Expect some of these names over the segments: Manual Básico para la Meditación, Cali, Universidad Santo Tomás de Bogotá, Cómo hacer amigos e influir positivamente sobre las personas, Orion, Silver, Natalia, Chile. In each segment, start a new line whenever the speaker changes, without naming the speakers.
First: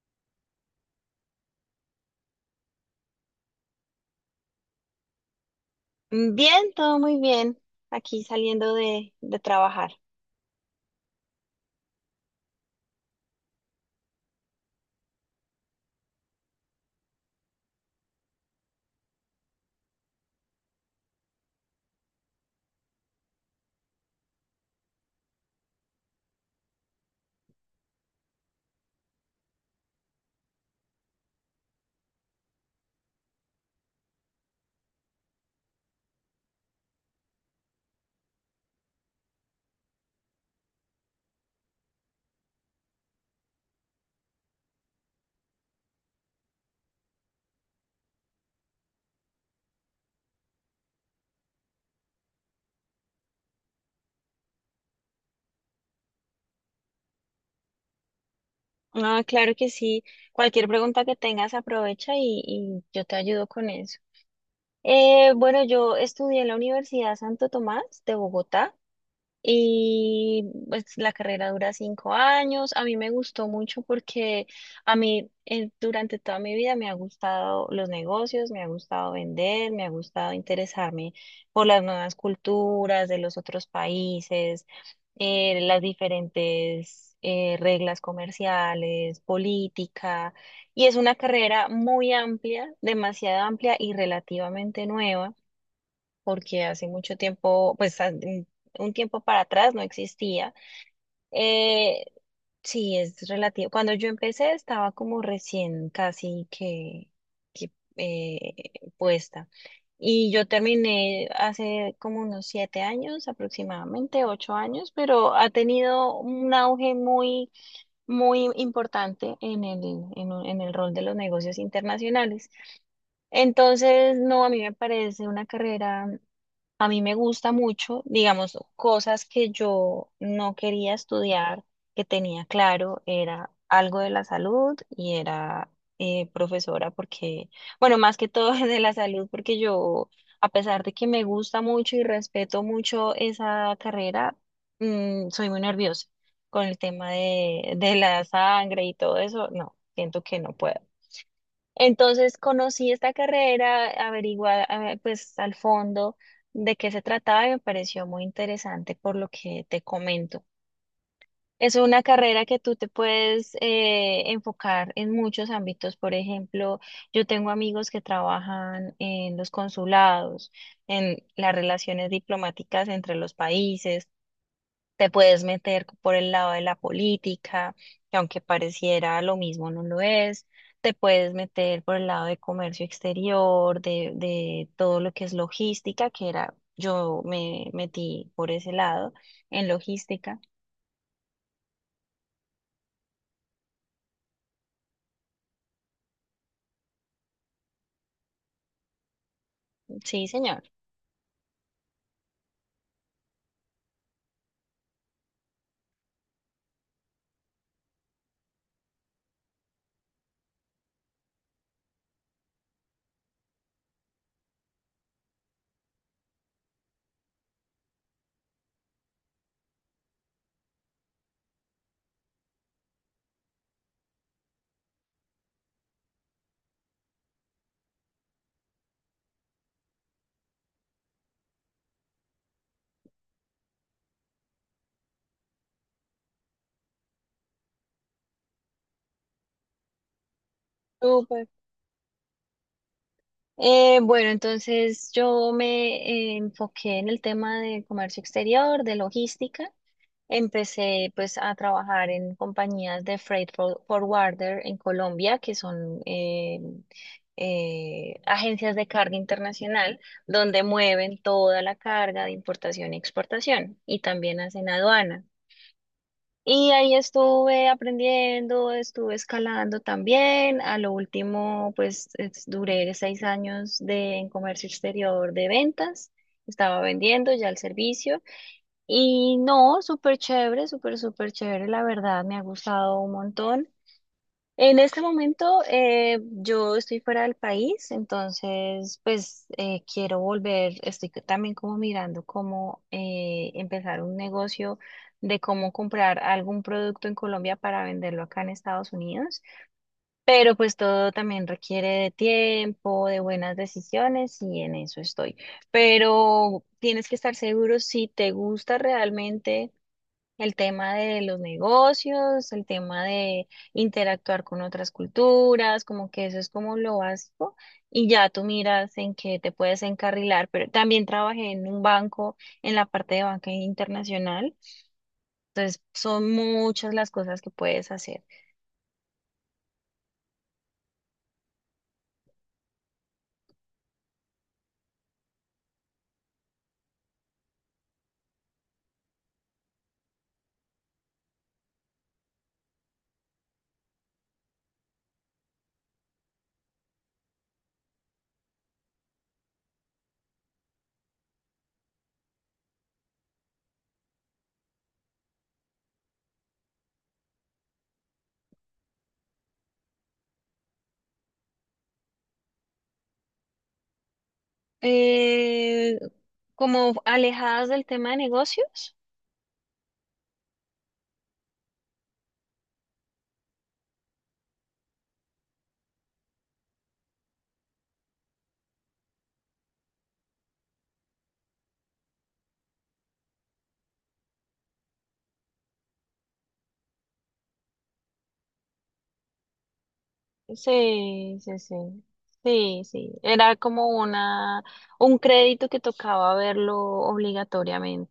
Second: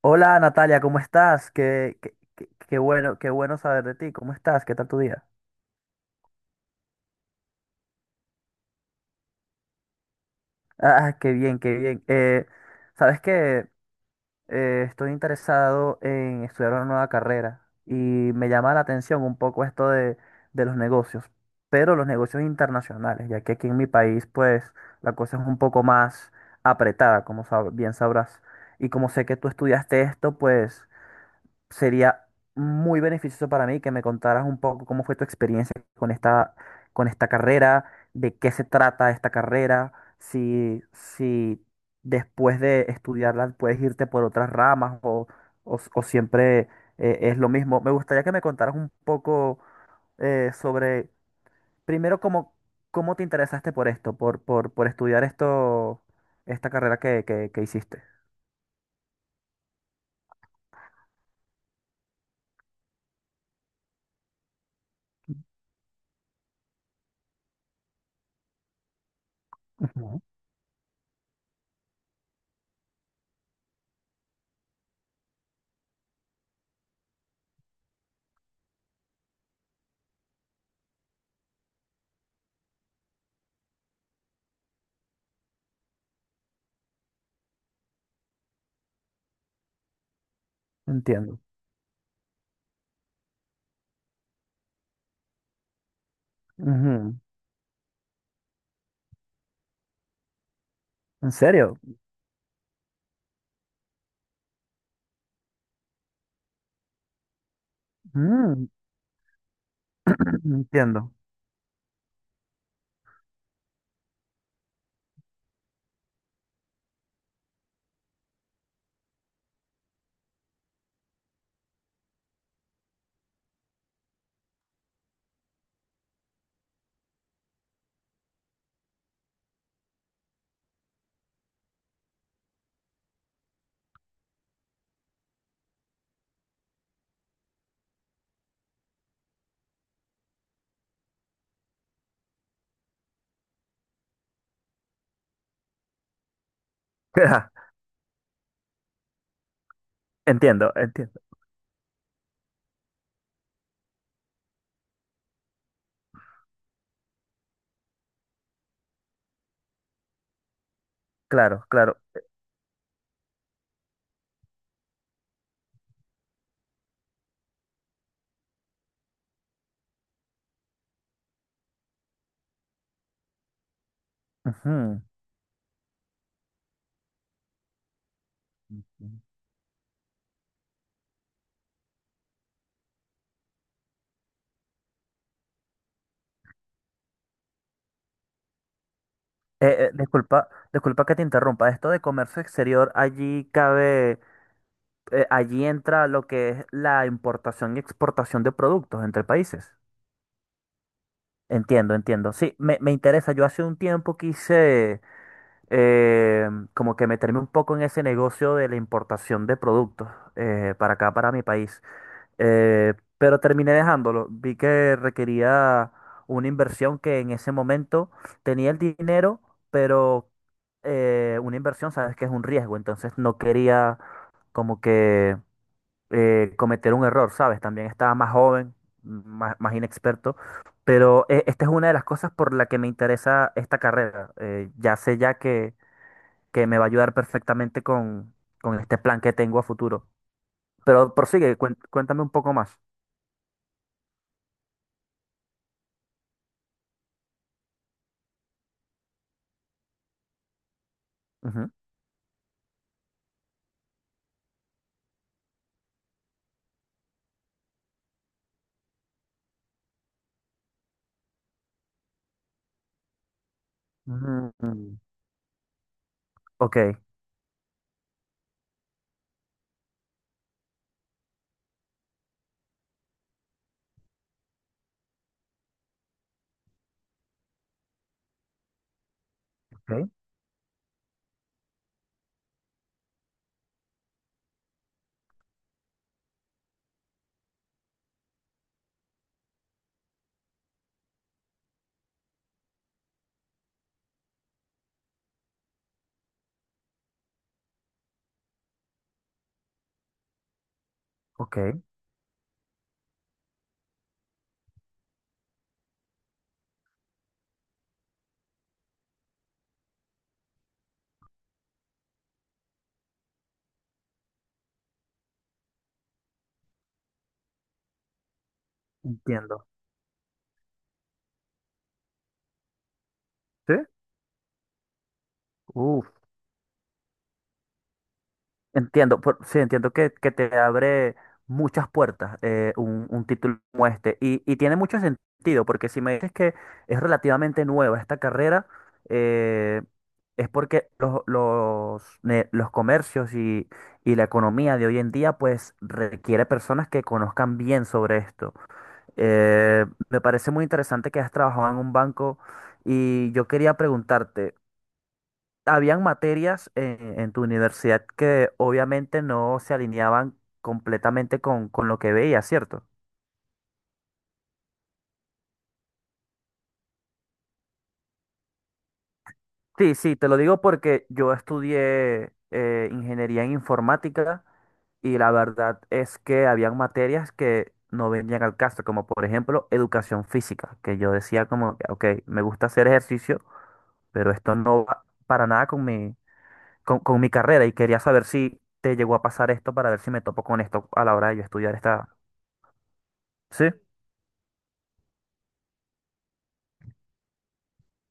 Hola Natalia, ¿cómo estás? Qué bueno, qué bueno saber de ti. ¿Cómo estás? ¿Qué tal tu día?
Bien, todo muy bien. Aquí saliendo de trabajar.
Ah, qué bien, qué bien. Sabes que estoy interesado en estudiar una nueva carrera y me llama la atención un poco esto de los negocios, pero los negocios internacionales, ya que aquí en mi país, pues, la cosa es un poco más apretada, como bien sabrás. Y como sé que tú estudiaste esto, pues, sería muy beneficioso para mí que me contaras un poco cómo fue tu experiencia con esta carrera, de qué se trata esta carrera, si después de estudiarla puedes irte por otras ramas o siempre es lo mismo. Me gustaría que me contaras un poco sobre, primero, cómo te interesaste por esto, por estudiar esto, esta carrera que hiciste.
Ah, claro que sí. Cualquier pregunta que tengas, aprovecha y yo te ayudo con eso. Bueno, yo estudié en la Universidad Santo Tomás de Bogotá.
Ujú.
Y pues la carrera dura 5 años. A mí me gustó mucho porque a mí durante toda mi vida me ha gustado los negocios, me ha gustado vender, me ha gustado interesarme por las nuevas culturas de los otros países, las diferentes reglas comerciales, política. Y es una
Entiendo.
carrera muy amplia, demasiado amplia y relativamente nueva porque hace mucho
Ujú.
tiempo, pues un tiempo para atrás no existía.
¿En serio?
Eh, sí, es relativo. Cuando yo empecé estaba como recién casi que, eh,
Mm.
puesta. Y yo
Entiendo.
terminé hace como unos 7 años, aproximadamente 8 años, pero ha tenido un auge muy, muy importante en en el rol de los negocios internacionales. Entonces, no, a mí me parece una carrera, a mí me gusta mucho, digamos, cosas que yo no quería estudiar, que tenía claro, era algo de la salud y era profesora, porque, bueno, más que todo de la salud, porque yo, a pesar de que me gusta mucho y respeto mucho esa carrera, mm, soy muy nerviosa con el tema de la sangre y todo eso, no, siento que no
Entiendo,
puedo.
entiendo.
Entonces conocí esta carrera, averiguada, pues al fondo de qué se trataba y me pareció muy interesante por lo que te comento.
Claro,
Es
claro.
una carrera que tú te puedes enfocar en muchos ámbitos. Por ejemplo, yo tengo amigos que trabajan en los consulados, en las relaciones diplomáticas entre los países.
Ujú.
Te puedes meter por el lado de la política, que aunque pareciera lo mismo, no lo es. Te puedes meter por el lado de comercio exterior, de todo lo que es logística, que era, yo me metí por ese lado en logística.
Disculpa que te interrumpa. Esto de comercio exterior, allí entra lo que es la importación y exportación de productos entre países.
Sí, señor.
Entiendo, entiendo. Sí, me interesa. Yo hace un tiempo quise eh, como que meterme un poco en ese negocio de la importación de productos para acá, para mi país. Pero terminé dejándolo. Vi que requería una inversión que en ese momento tenía el dinero, pero una inversión, sabes que es un riesgo, entonces no quería como que cometer un error, ¿sabes? También estaba más joven, más inexperto, pero esta es una de las cosas por la que me interesa esta carrera. Ya sé ya que me va a ayudar perfectamente con, este plan que tengo a futuro. Pero
Súper.
prosigue, cuéntame un poco más.
Bueno, entonces yo me enfoqué en el tema de comercio exterior, de logística. Empecé pues a trabajar en compañías de freight forwarder en Colombia, que son agencias de carga internacional, donde mueven toda la carga de importación y exportación y también hacen
Mm.
aduana. Y
Ok,
ahí estuve aprendiendo, estuve escalando también. A lo último, pues duré 6 años de, en comercio exterior de ventas. Estaba vendiendo ya el servicio. Y no,
ok,
súper chévere, súper, súper chévere, la verdad, me ha gustado un montón. En este momento yo estoy fuera del país, entonces pues quiero volver, estoy también como mirando cómo empezar un negocio de cómo comprar algún producto en Colombia para venderlo acá en Estados Unidos, pero pues todo también
ok,
requiere de tiempo, de buenas decisiones y en eso estoy. Pero tienes que estar seguro si te gusta realmente el tema de los negocios, el tema de interactuar con otras culturas, como que eso es como lo básico y ya tú miras en qué te
entiendo.
puedes encarrilar, pero también trabajé en un banco, en la parte de banca
¿Sí?
internacional, entonces
Uf.
son muchas las cosas que puedes hacer.
Entiendo, sí, entiendo que te abre muchas puertas un título como este. Y tiene mucho sentido, porque si me dices que es relativamente nueva esta carrera, eh, es porque los comercios y la economía de hoy en día, pues requiere personas que conozcan bien sobre esto. Eh, Me parece muy interesante que has trabajado en un banco y yo quería preguntarte habían materias en, tu universidad que obviamente no se alineaban completamente con lo que veías, ¿cierto?
Eh, como alejadas del tema de negocios,
Sí, sí, te lo digo porque yo estudié ingeniería en informática y la verdad es que habían materias que no venían al caso, como por ejemplo educación física, que yo decía como, que, ok, me gusta hacer ejercicio, pero esto no va para nada con mi carrera y quería saber si te llegó a pasar esto para ver si me topo con esto a la hora de
sí,
yo
sí, sí.
estudiar esta...
Sí, sí, era
¿Sí?
como una, un crédito que tocaba verlo obligatoriamente.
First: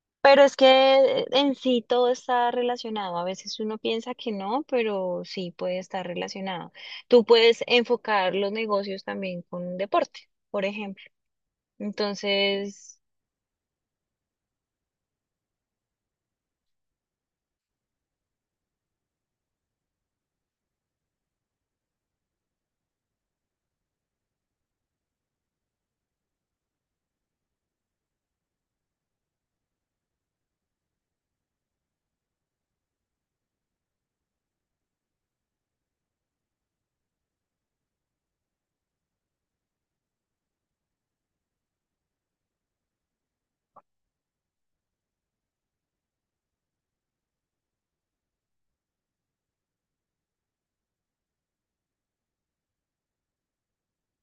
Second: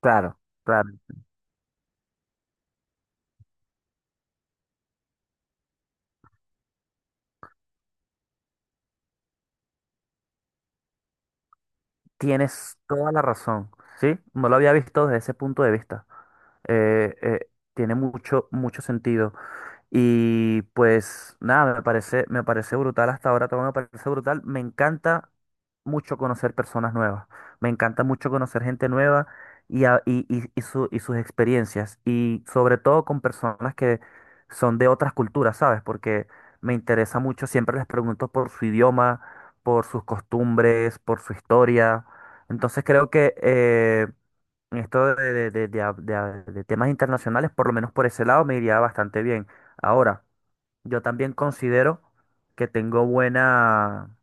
Claro,
Pero es
claro,
que en sí todo está relacionado. A veces uno piensa que no, pero sí puede estar relacionado. Tú puedes enfocar los negocios también con un deporte, por ejemplo.
tienes
Entonces,
toda la razón, ¿sí? No lo había visto desde ese punto de vista. Eh, eh, Tiene mucho, mucho sentido. Y pues nada, me parece brutal hasta ahora, todo me parece brutal. Me encanta mucho conocer personas nuevas, me encanta mucho conocer gente nueva y sus experiencias. Y sobre todo con personas que son de otras culturas, ¿sabes? Porque me interesa mucho, siempre les pregunto por su idioma, por sus costumbres, por su historia. Entonces creo que esto de temas internacionales, por lo menos por ese lado, me iría bastante bien. Ahora, yo también considero que tengo buena,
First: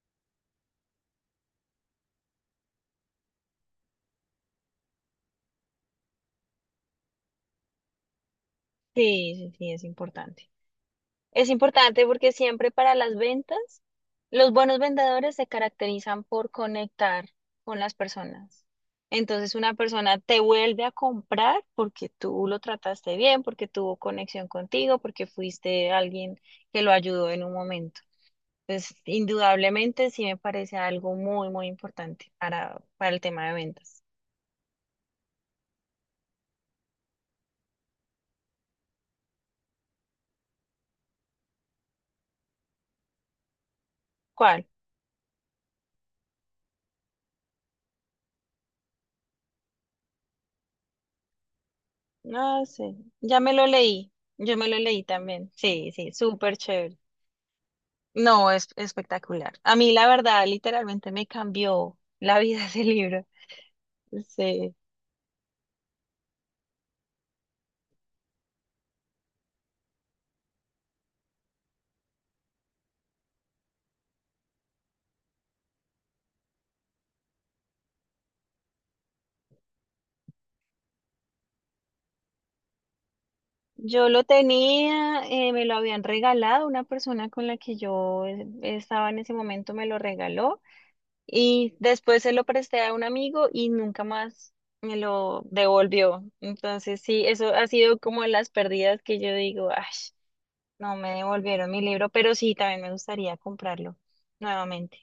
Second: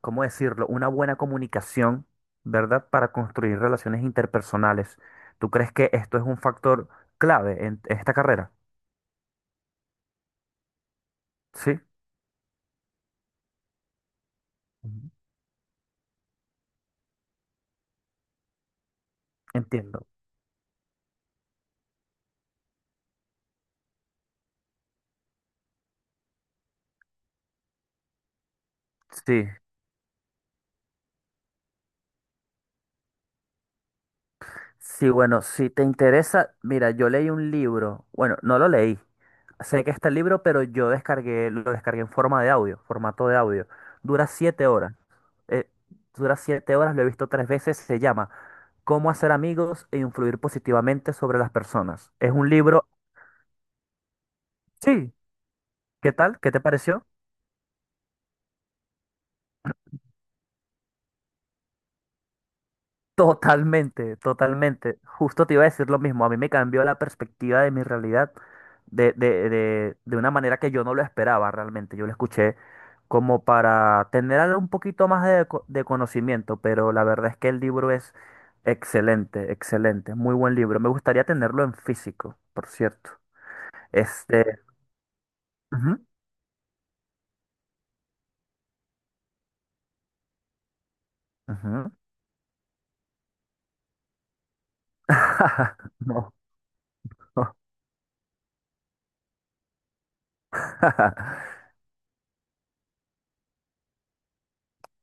¿cómo decirlo? Una buena comunicación, ¿verdad? Para construir relaciones interpersonales. ¿Tú crees que esto es un factor clave en esta carrera?
sí, sí, sí, es importante. Es
Sí.
importante porque siempre para las ventas, los buenos
Ujú.
vendedores se caracterizan por conectar con las personas. Entonces una
Entiendo.
persona te vuelve a comprar porque tú lo trataste bien, porque tuvo conexión contigo, porque fuiste alguien que lo ayudó en un momento. Entonces,
Sí.
indudablemente sí me parece algo muy, muy importante para el tema de ventas.
Sí, bueno, si te interesa, mira, yo leí un libro, bueno, no lo leí, sé que está el libro, pero yo descargué, lo descargué en forma de audio, formato de audio. Dura
¿Cuál?
siete horas, eh, dura 7 horas, lo he visto tres veces, se llama Cómo hacer amigos e influir positivamente sobre las personas. Es un
No
libro,
sé, ya me lo leí, yo me lo leí
sí,
también. Sí,
¿qué
sí,
tal? ¿Qué
súper
te
chévere.
pareció?
No, es espectacular. A mí, la verdad, literalmente me cambió la vida ese libro.
Totalmente,
Sí.
totalmente. Justo te iba a decir lo mismo. A mí me cambió la perspectiva de mi realidad de una manera que yo no lo esperaba realmente. Yo lo escuché como para tener algo un poquito más de, de conocimiento, pero la verdad es que el libro es excelente, excelente. Muy buen libro. Me gustaría tenerlo en físico, por cierto.
Yo lo
Este.
tenía, me lo habían
Ujú.
regalado, una persona con la que yo estaba en ese momento me lo regaló y
Ujú.
después se lo presté a un amigo y nunca más me lo devolvió.
No.
Entonces, sí, eso ha sido como de las pérdidas que yo digo, ay, no me devolvieron mi libro, pero sí, también me gustaría comprarlo nuevamente.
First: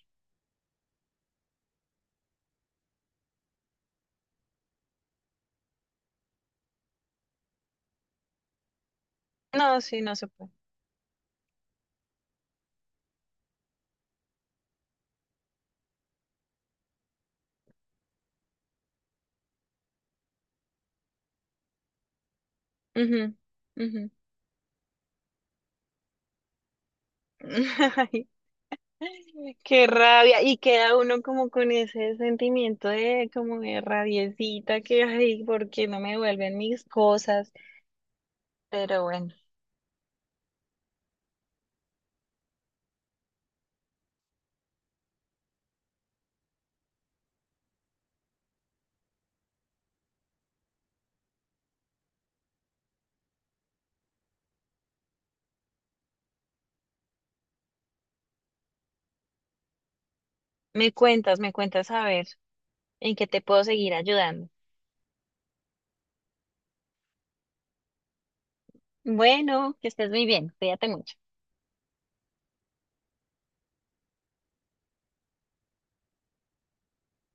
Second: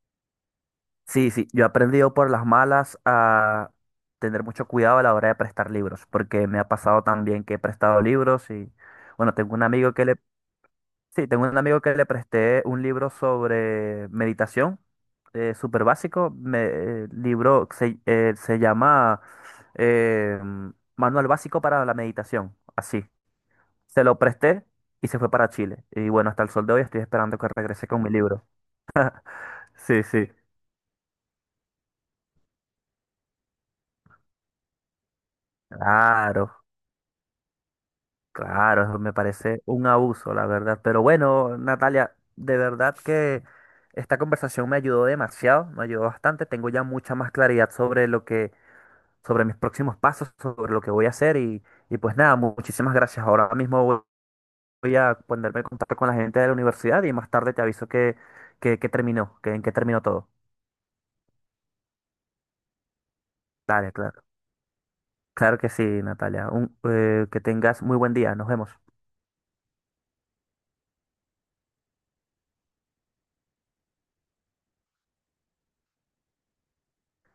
Sí, sí, yo he aprendido por las malas a tener mucho cuidado a la hora de prestar libros, porque me ha pasado también que he prestado libros y, bueno, tengo un
No,
amigo
sí,
que
no
le,
se puede.
sí, tengo un amigo que le presté un libro sobre meditación, súper básico, libro se llama eh, Manual Básico para la Meditación, así.
Ujú,
Se
ujú.
lo presté y se fue para Chile. Y bueno, hasta el sol de hoy estoy esperando que regrese con mi
Ay,
libro.
qué
Sí, sí.
rabia. Y queda uno como con ese sentimiento de como de rabiecita que, ay, ¿por qué no me
Claro.
devuelven mis cosas?
Claro, eso
Pero
me
bueno,
parece un abuso, la verdad. Pero bueno, Natalia, de verdad que esta conversación me ayudó demasiado, me ayudó bastante. Tengo ya mucha más claridad sobre lo que, sobre mis próximos pasos, sobre lo que voy a hacer y pues nada, muchísimas gracias. Ahora mismo voy a ponerme en contacto con la gente de la universidad y más tarde te aviso que, que terminó, que en qué terminó todo.
me cuentas a ver en qué te puedo seguir
Dale, claro.
ayudando.
Claro que sí, Natalia. Que tengas muy buen día. Nos vemos.
Bueno, que estés muy bien. Cuídate mucho.